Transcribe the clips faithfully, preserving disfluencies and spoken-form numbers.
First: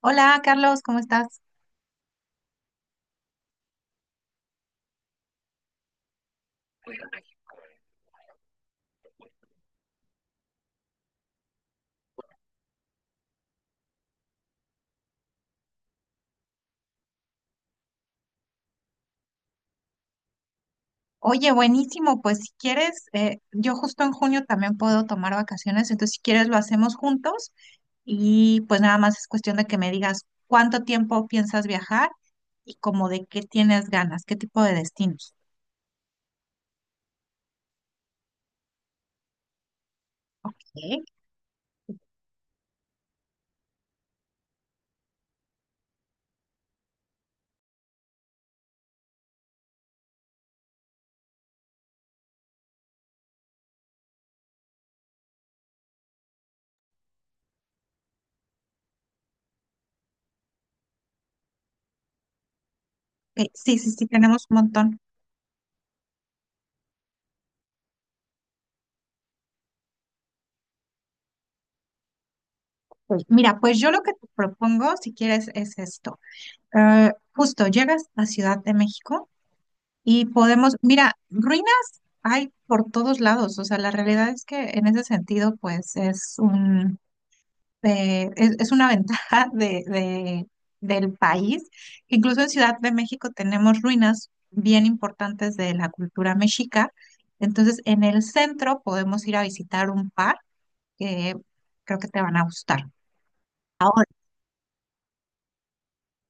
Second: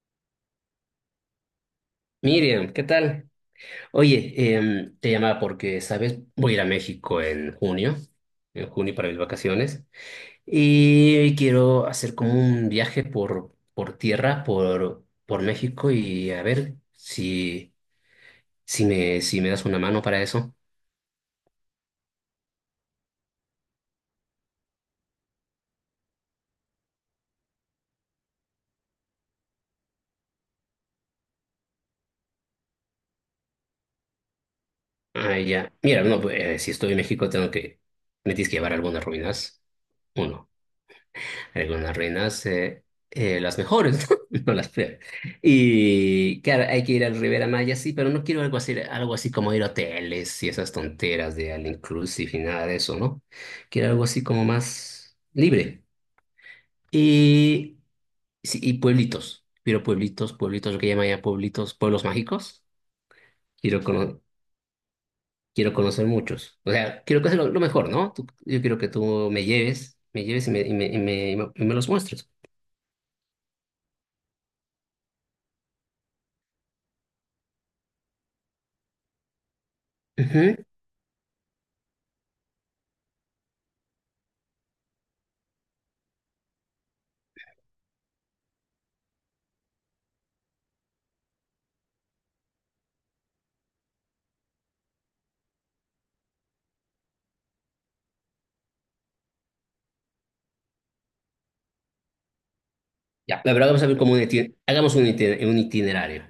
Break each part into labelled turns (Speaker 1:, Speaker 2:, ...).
Speaker 1: Hola Carlos, ¿cómo estás?
Speaker 2: Miriam, ¿qué tal? Oye, em, te llamaba porque, ¿sabes? Voy a ir a México en junio, en junio para mis vacaciones, y quiero hacer como un viaje por, por tierra, por, por México, y a ver si, si me, si me das una mano para eso.
Speaker 1: Oye, buenísimo, pues si quieres, eh, yo justo en junio también puedo tomar vacaciones, entonces si quieres lo hacemos juntos y pues nada más es cuestión de que me digas cuánto tiempo piensas viajar y como de qué tienes ganas, qué tipo de destinos.
Speaker 2: Ah, ya. Mira, no, pues, eh, si estoy en México tengo que, me tienes que llevar algunas ruinas.
Speaker 1: Ok.
Speaker 2: Algunas reinas, eh, eh, las mejores, ¿no? No las peores. Y claro, hay que ir al Rivera Maya, sí, pero no quiero algo así, algo así como ir a hoteles y esas tonteras de all inclusive y nada de eso, ¿no? Quiero algo así como más libre. Y, sí, y pueblitos. Quiero pueblitos, pueblitos, lo que llaman ya pueblitos, pueblos mágicos.
Speaker 1: Ok, sí,
Speaker 2: Quiero,
Speaker 1: sí, sí,
Speaker 2: cono-
Speaker 1: tenemos un montón.
Speaker 2: Quiero conocer muchos. O sea, quiero conocer lo, lo mejor, ¿no? Tú- yo quiero que tú me lleves, me lleves y me, y me, y me, y me los muestres.
Speaker 1: Pues mira, pues yo lo que te propongo, si quieres, es esto. Eh, justo llegas a Ciudad de México y
Speaker 2: Ujú.
Speaker 1: podemos, mira, ruinas hay por todos lados, o sea, la realidad es que en ese sentido, pues es un, eh, es, es una ventaja de, de- del país. Incluso en Ciudad de México tenemos ruinas bien importantes de la cultura mexica. Entonces, en el centro podemos ir a visitar un par que creo que te van a gustar.
Speaker 2: Ya, pero vamos a ver como un itiner- hagamos un, itiner- un itinerario.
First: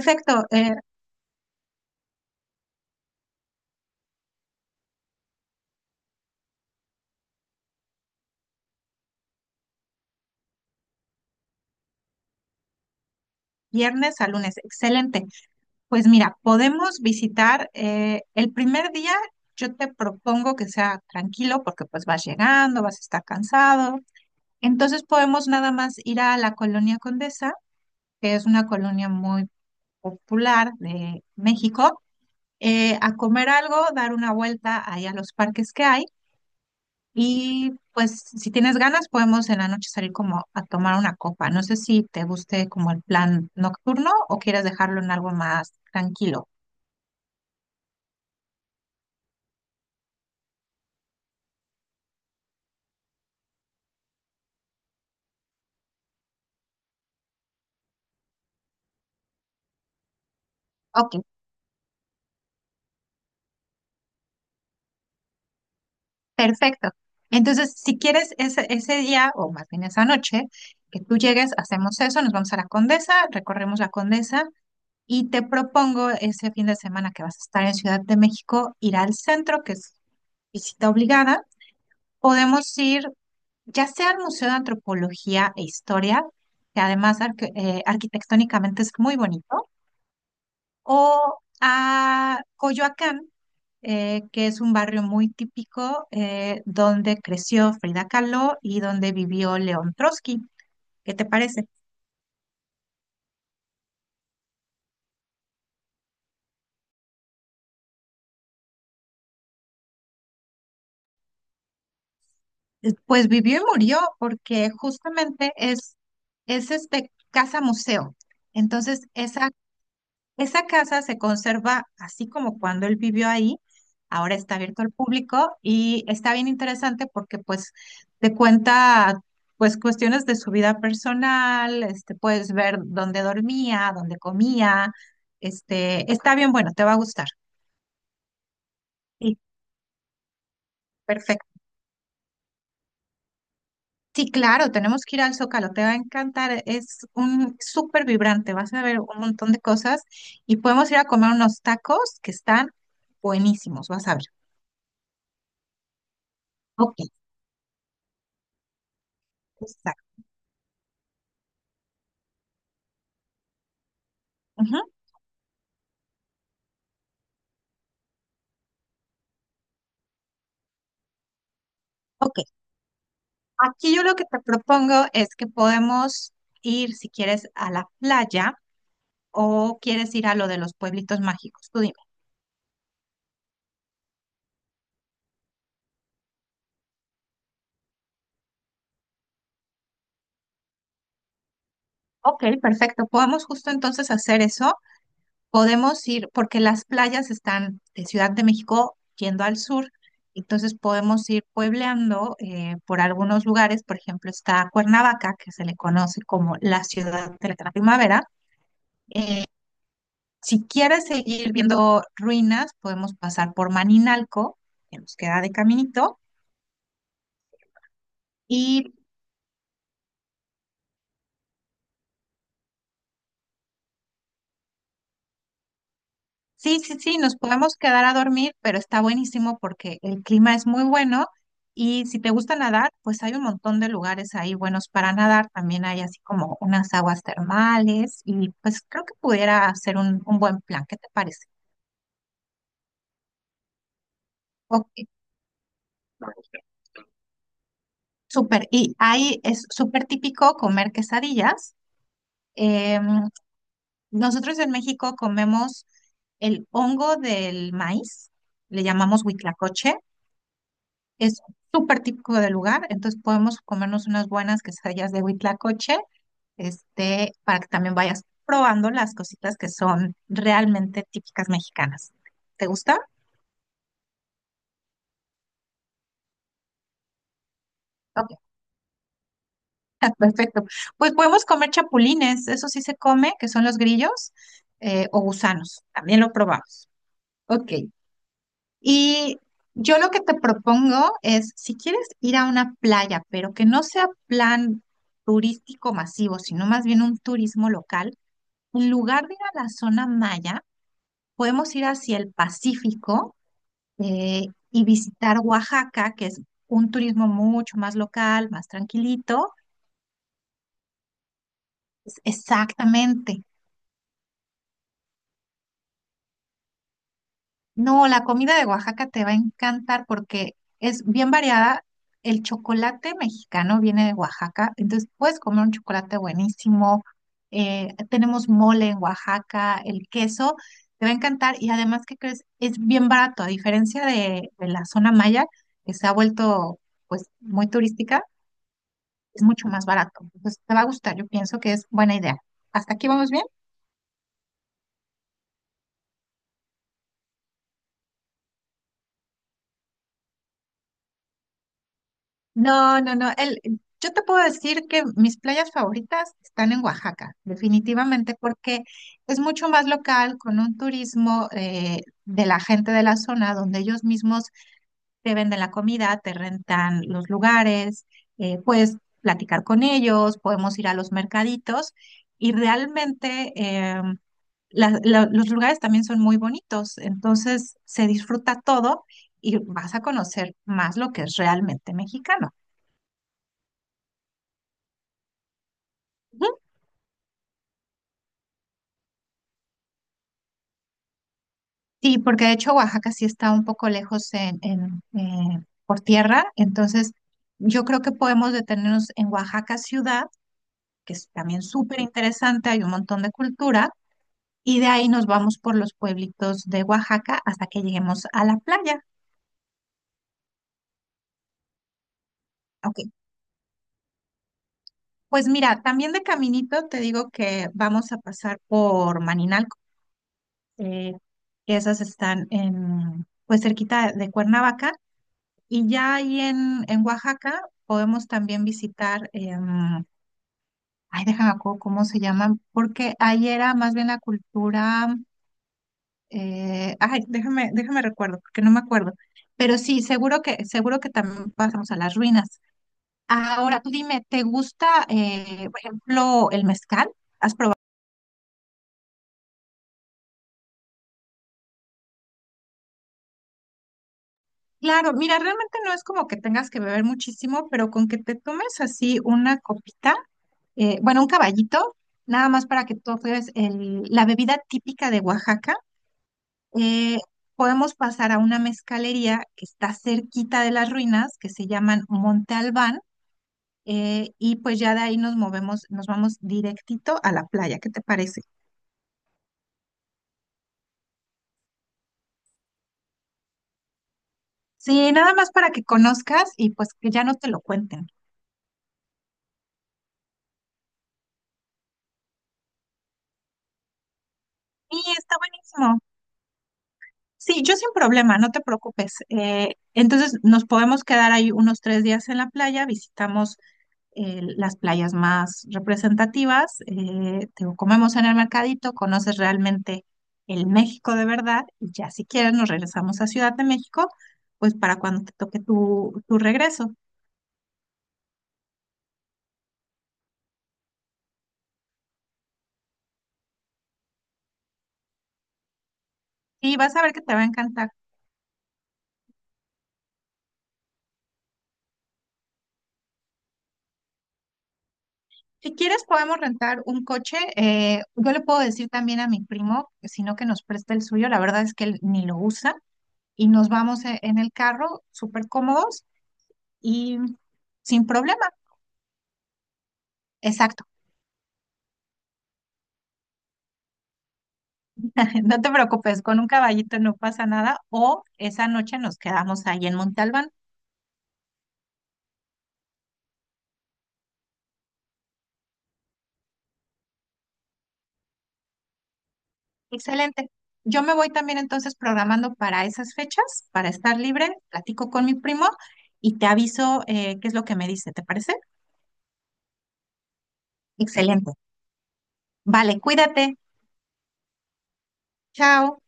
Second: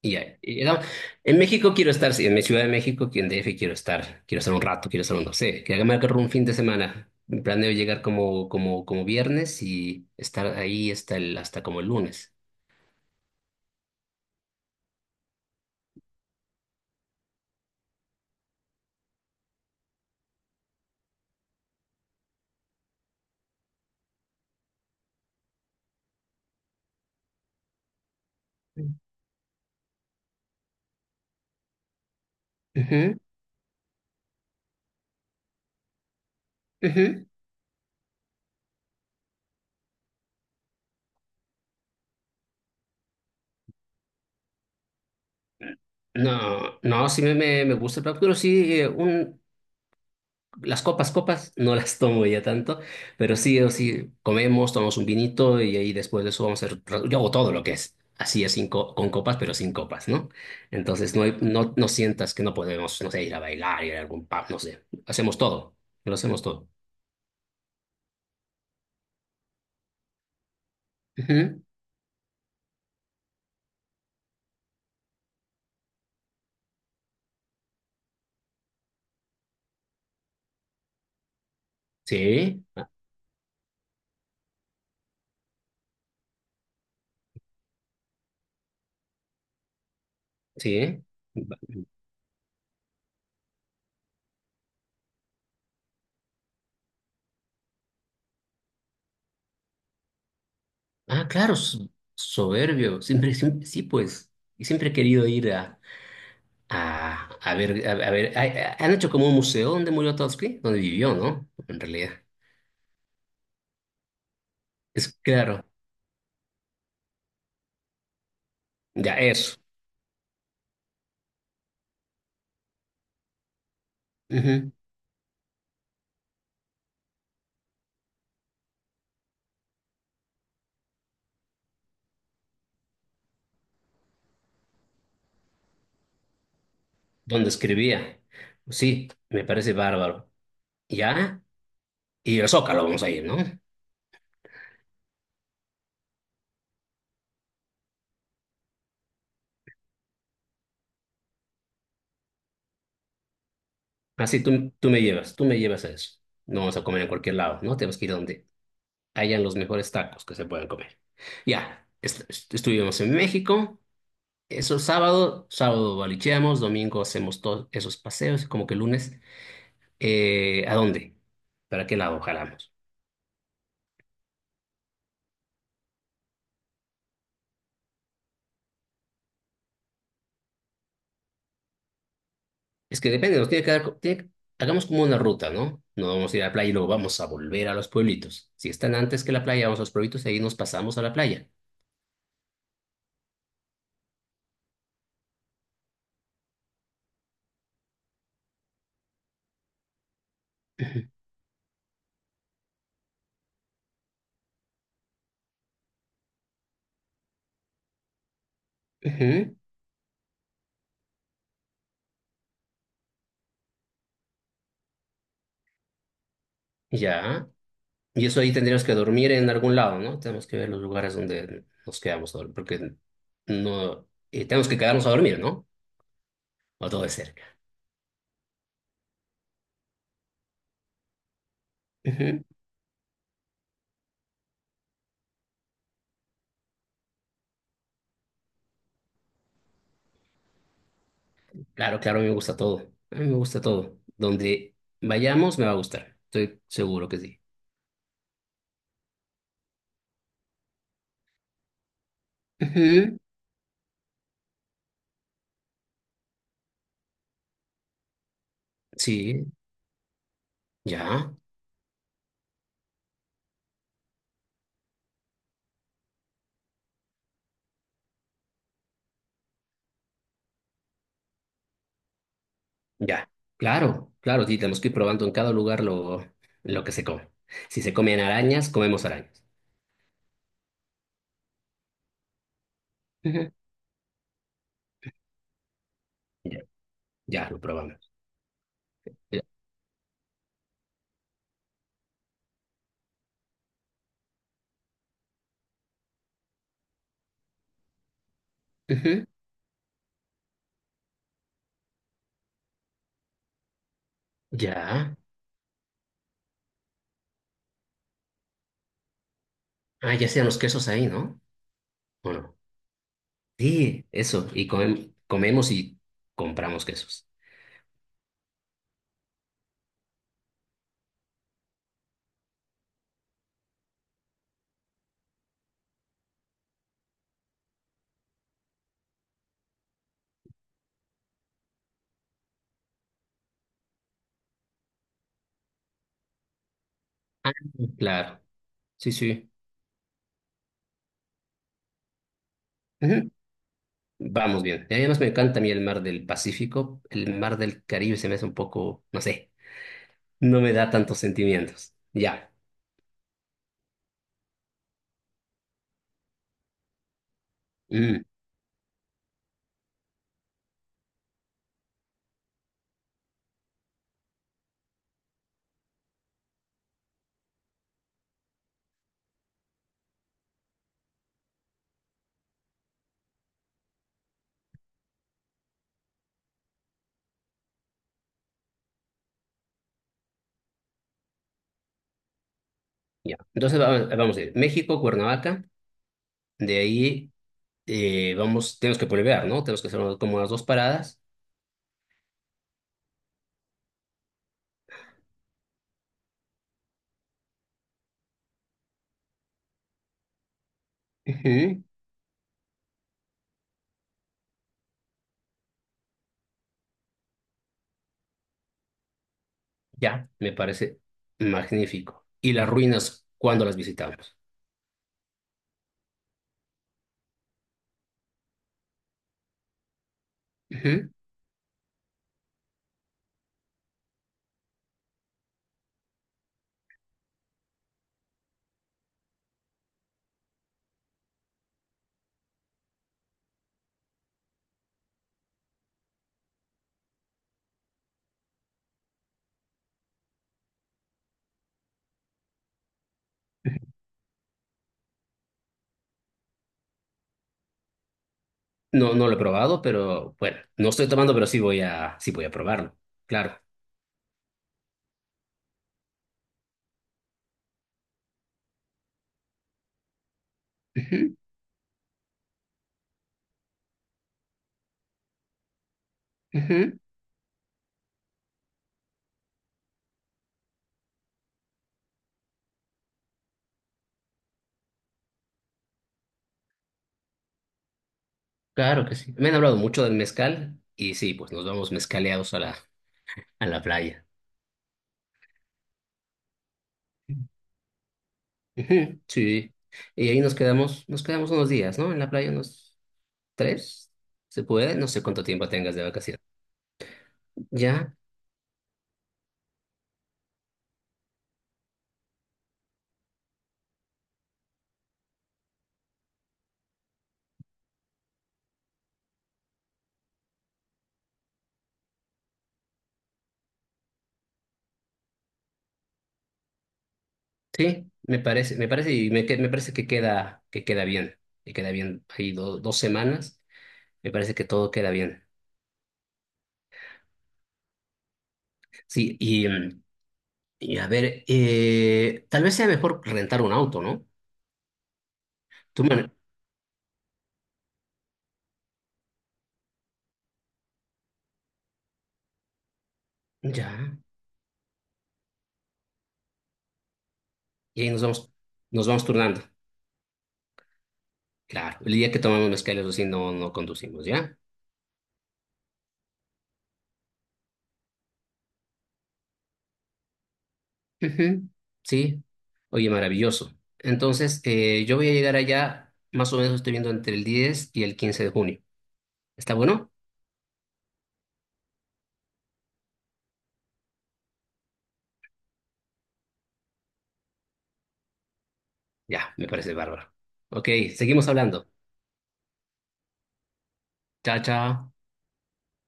Speaker 2: Y ya, y
Speaker 1: eh,
Speaker 2: hagamos- en México quiero estar, sí, en mi Ciudad de México, aquí en D F quiero estar, quiero estar un rato, quiero estar un, no sé, que hagamos un fin de semana. Planeo llegar como, como, como viernes y estar ahí hasta, el, hasta como el lunes.
Speaker 1: viernes a lunes, excelente. Pues mira, podemos visitar eh, el primer día, yo te propongo que sea tranquilo porque pues vas llegando, vas a estar cansado. Entonces podemos nada más ir a la Colonia Condesa, que es una colonia muy popular de México, eh, a
Speaker 2: Ujú,
Speaker 1: comer algo, dar una vuelta ahí a los parques que hay
Speaker 2: ujú.
Speaker 1: y pues si tienes ganas podemos en la noche salir como a tomar una copa. No sé si te guste como el plan nocturno o quieres dejarlo en algo más tranquilo.
Speaker 2: No, no, sí me, me, me gusta el plan, pero sí, eh, un, Las copas, copas, no las tomo ya tanto, pero sí o sí comemos, tomamos un vinito y ahí después de eso vamos a hacer, yo hago todo lo que es, así es sin co- con copas, pero sin copas, ¿no?
Speaker 1: Ok,
Speaker 2: Entonces no, hay- no, no sientas que no podemos, no sé, ir a bailar, ir a algún pub, no sé, hacemos todo, lo hacemos todo.
Speaker 1: perfecto. Entonces, si quieres ese, ese día, o más bien esa noche, que tú llegues,
Speaker 2: Ujú.
Speaker 1: hacemos eso, nos vamos a la Condesa, recorremos la Condesa y te propongo ese fin de semana que vas a estar en Ciudad de México, ir al centro, que es visita obligada.
Speaker 2: Sí,
Speaker 1: Podemos
Speaker 2: ah,
Speaker 1: ir ya sea al Museo de Antropología e Historia, que además arque- eh, arquitectónicamente es muy bonito, o
Speaker 2: sí.
Speaker 1: a Coyoacán, eh, que es un barrio muy típico eh, donde creció Frida Kahlo y donde vivió León Trotsky. ¿Qué te
Speaker 2: Ah, claro,
Speaker 1: parece?
Speaker 2: so- soberbio, siempre, siempre- sí, pues, y siempre he querido ir a, a, a ver, a, a ver, a- a- han hecho como un museo donde murió Trotsky, donde vivió, ¿no? En realidad.
Speaker 1: Eh, Pues vivió y murió porque
Speaker 2: Es
Speaker 1: justamente
Speaker 2: claro,
Speaker 1: es, es este casa museo. Entonces,
Speaker 2: ya
Speaker 1: esa
Speaker 2: eso.
Speaker 1: esa casa se conserva así como cuando él vivió ahí, ahora está
Speaker 2: Ujú.
Speaker 1: abierto al público y está bien interesante porque pues te cuenta pues cuestiones de su vida personal, este, puedes ver dónde dormía, dónde comía, este, está bien bueno, te va a gustar.
Speaker 2: Donde escribía. Pues sí,
Speaker 1: Sí,
Speaker 2: me parece bárbaro. Ya,
Speaker 1: perfecto.
Speaker 2: y el Zócalo vamos a ir, ¿no?
Speaker 1: Sí, claro, tenemos que ir al Zócalo, te va a encantar, es un súper vibrante, vas a ver un montón de cosas y podemos ir a comer unos tacos que están buenísimos, vas a ver.
Speaker 2: Así tú, tú me llevas, tú me llevas a eso. No vamos a
Speaker 1: Ok,
Speaker 2: comer en cualquier lado, ¿no? Tenemos que ir donde hayan los mejores
Speaker 1: exacto.
Speaker 2: tacos que se puedan comer. Ya, est- est- estuvimos en México. Eso
Speaker 1: Ujú,
Speaker 2: es sábado. Sábado balicheamos, domingo hacemos todos esos paseos, como que lunes. Eh, ¿a dónde? ¿Para qué lado
Speaker 1: ok,
Speaker 2: jalamos?
Speaker 1: aquí yo lo que te propongo es que podemos ir, si quieres, a la playa o quieres ir a lo de los pueblitos mágicos. Tú dime.
Speaker 2: Es que depende, nos tiene que dar, tiene que- hagamos como una ruta, ¿no? No vamos a ir a la playa y luego vamos a volver a los pueblitos. Si están antes que la playa, vamos a los pueblitos y ahí nos pasamos a la playa.
Speaker 1: Ok, perfecto. Podemos justo entonces hacer eso. Podemos ir, porque las playas están de Ciudad de México yendo al sur, entonces
Speaker 2: Ujú,
Speaker 1: podemos ir puebleando eh, por algunos lugares. Por ejemplo, está Cuernavaca, que se le conoce como la ciudad de la primavera. eh,
Speaker 2: ujú.
Speaker 1: Si quieres seguir viendo ruinas, podemos pasar por Maninalco, que nos queda de caminito.
Speaker 2: Ya. Y eso ahí tendríamos
Speaker 1: Y
Speaker 2: que dormir en algún lado, ¿no? Tenemos que ver los lugares donde nos quedamos a dormir, porque no, eh, tenemos que quedarnos a dormir, ¿no?
Speaker 1: sí,
Speaker 2: O
Speaker 1: sí,
Speaker 2: todo de
Speaker 1: sí, nos
Speaker 2: cerca.
Speaker 1: podemos quedar a dormir, pero está buenísimo porque el clima es muy bueno. Y si te
Speaker 2: Ujú.
Speaker 1: gusta nadar, pues hay un montón de lugares ahí buenos para nadar. También hay así como unas aguas termales y pues creo que pudiera ser un, un buen plan. ¿Qué te parece?
Speaker 2: Claro, claro, me gusta todo. A mí me gusta todo. Donde
Speaker 1: Ok,
Speaker 2: vayamos me va a gustar. Estoy seguro que sí.
Speaker 1: súper. Y ahí es súper típico comer quesadillas.
Speaker 2: Ujú.
Speaker 1: em, Nosotros en México comemos el hongo del maíz, le llamamos
Speaker 2: Sí,
Speaker 1: huitlacoche,
Speaker 2: ya.
Speaker 1: es súper típico del lugar, entonces podemos comernos unas buenas quesadillas de huitlacoche, este, para que también vayas probando las cositas que son realmente típicas mexicanas. ¿Te gusta?
Speaker 2: Ya, claro, claro, sí, tenemos que ir probando en cada lugar lo, lo que se come. Si se comen
Speaker 1: Ok,
Speaker 2: arañas, comemos arañas.
Speaker 1: perfecto. Pues podemos comer chapulines, eso sí se come, que
Speaker 2: Ujú.
Speaker 1: son los grillos, eh, o gusanos, también lo
Speaker 2: Ya,
Speaker 1: probamos.
Speaker 2: ya, lo
Speaker 1: Ok,
Speaker 2: probamos.
Speaker 1: y
Speaker 2: Ya.
Speaker 1: yo lo que te propongo es, si quieres ir a una playa, pero que no sea plan turístico masivo, sino más bien un turismo local, en
Speaker 2: Ujú.
Speaker 1: lugar de ir a la zona maya, podemos ir hacia el Pacífico eh, y
Speaker 2: Ya.
Speaker 1: visitar Oaxaca, que es un turismo mucho más local, más tranquilito.
Speaker 2: Ah, ya sean los quesos ahí, ¿no?
Speaker 1: Es-
Speaker 2: ¿O no?
Speaker 1: Exactamente.
Speaker 2: Sí, eso, y comem- comemos y compramos quesos.
Speaker 1: No, la comida de Oaxaca te va a encantar porque es bien variada. El chocolate mexicano viene de Oaxaca, entonces puedes comer un chocolate buenísimo. Eh, tenemos mole en Oaxaca, el queso, te va a encantar y además, ¿qué crees? Es bien barato, a diferencia de, de la zona maya, que se ha vuelto pues
Speaker 2: Ah,
Speaker 1: muy turística,
Speaker 2: claro, sí,
Speaker 1: es
Speaker 2: sí.
Speaker 1: mucho más barato. Entonces te va a gustar, yo pienso que es buena idea. ¿Hasta aquí vamos
Speaker 2: Ujú.
Speaker 1: bien?
Speaker 2: Vamos bien. Y además me encanta a mí el mar del Pacífico, el mar del Caribe se me hace un poco, no sé, no me da tantos sentimientos. Ya.
Speaker 1: No, no, no. El, yo te puedo decir que mis playas favoritas están en Oaxaca,
Speaker 2: Mm.
Speaker 1: definitivamente, porque es mucho más local, con un turismo eh, de la gente de la zona, donde ellos mismos te venden la comida, te rentan los lugares, eh, puedes platicar con ellos, podemos ir a los mercaditos y realmente em, la- la- los lugares también son muy bonitos, entonces se disfruta todo y vas a conocer más lo que es realmente mexicano.
Speaker 2: Ya. Entonces vamos, vamos a ir México, Cuernavaca, de ahí eh, vamos, tenemos que volver, ¿no? Tenemos que hacer unas- como unas dos paradas.
Speaker 1: Sí, porque de hecho Oaxaca sí está un poco lejos en, en, eh, por tierra, entonces yo creo que podemos detenernos en Oaxaca ciudad, que es también
Speaker 2: Ujú.
Speaker 1: súper interesante, hay un montón de cultura, y de ahí nos vamos por los pueblitos de Oaxaca hasta que lleguemos a la playa.
Speaker 2: Ya, me parece magnífico. ¿Y las
Speaker 1: Ok,
Speaker 2: ruinas, cuándo las visitamos?
Speaker 1: pues mira, también de caminito te digo que vamos a pasar por Maninalco,
Speaker 2: Ujú.
Speaker 1: eh, que esas están en, pues cerquita de Cuernavaca. Y ya ahí en, en Oaxaca podemos también visitar, em, ay, déjame acuerdo cómo se llaman, porque ahí era más bien la cultura, eh, ay, déjame, déjame recuerdo, porque no me acuerdo. Pero sí, seguro que, seguro que también pasamos a las ruinas. Ahora, tú dime, ¿te gusta, eh, por ejemplo, el mezcal?
Speaker 2: No, no lo he probado, pero bueno, no estoy tomando, pero sí voy a, sí voy a probarlo. Claro.
Speaker 1: Claro, mira, realmente no es como que tengas que beber muchísimo, pero con que te tomes así una copita. Eh, bueno, un
Speaker 2: Ujú,
Speaker 1: caballito, nada más para que tú veas el- la bebida típica de Oaxaca.
Speaker 2: ujú.
Speaker 1: Eh, Podemos pasar a una mezcalería que está cerquita de las ruinas, que se llaman Monte Albán, eh, y pues ya de ahí nos movemos, nos vamos directito a la playa, ¿qué te parece?
Speaker 2: Claro que sí. Me han hablado mucho del mezcal y sí, pues nos vamos mezcaleados a la, a la playa.
Speaker 1: Sí, nada más para que conozcas y pues que ya no te lo cuenten.
Speaker 2: Ujú. Sí. Y ahí nos quedamos, nos quedamos unos días, ¿no? En la playa nos... ¿Tres? ¿Se puede?
Speaker 1: Sí,
Speaker 2: No sé
Speaker 1: está
Speaker 2: cuánto tiempo tengas
Speaker 1: buenísimo.
Speaker 2: de vacaciones.
Speaker 1: Sí, yo sin
Speaker 2: Ya,
Speaker 1: problema, no te preocupes. Eh, entonces nos podemos quedar ahí unos tres días en la playa, visitamos eh, las playas más representativas, eh, te lo comemos en el mercadito, conoces realmente el México de verdad y ya si quieres nos regresamos a Ciudad de México, pues para cuando te toque tu, tu regreso.
Speaker 2: sí, me parece, me parece, y me, que- me parece que queda, que queda bien, que queda bien. Hay do- dos semanas, me parece que todo queda bien.
Speaker 1: Y vas a ver que te va a encantar.
Speaker 2: Sí, y, mm, y a ver, eh, tal vez sea mejor rentar un auto, ¿no?
Speaker 1: Si quieres
Speaker 2: Tú mane-
Speaker 1: podemos rentar un coche, eh, yo le puedo decir también a mi primo, si no que nos preste el suyo, la verdad es que él ni lo usa y nos
Speaker 2: ya,
Speaker 1: vamos e- en el carro súper cómodos y
Speaker 2: y
Speaker 1: sin
Speaker 2: ahí nos
Speaker 1: problema.
Speaker 2: vamos, nos vamos turnando.
Speaker 1: Exacto.
Speaker 2: Claro, el día que tomamos mezcal, eso sí, no, no conducimos, ¿ya?
Speaker 1: No te preocupes, con un caballito no pasa nada o esa noche nos quedamos ahí en Montalbán.
Speaker 2: Ujú. Sí, oye, maravilloso. Entonces, eh, yo voy a llegar allá, más o menos estoy viendo entre el diez y el quince de junio. ¿Está bueno?
Speaker 1: Excelente. Yo me voy también entonces programando para esas fechas, para estar libre, platico con mi primo y te aviso eh, qué es lo que me dice, ¿te parece?
Speaker 2: Ya, me parece bárbaro. Ok, seguimos
Speaker 1: Excelente.
Speaker 2: hablando.
Speaker 1: Vale, cuídate.
Speaker 2: Chao, chao.
Speaker 1: Chao.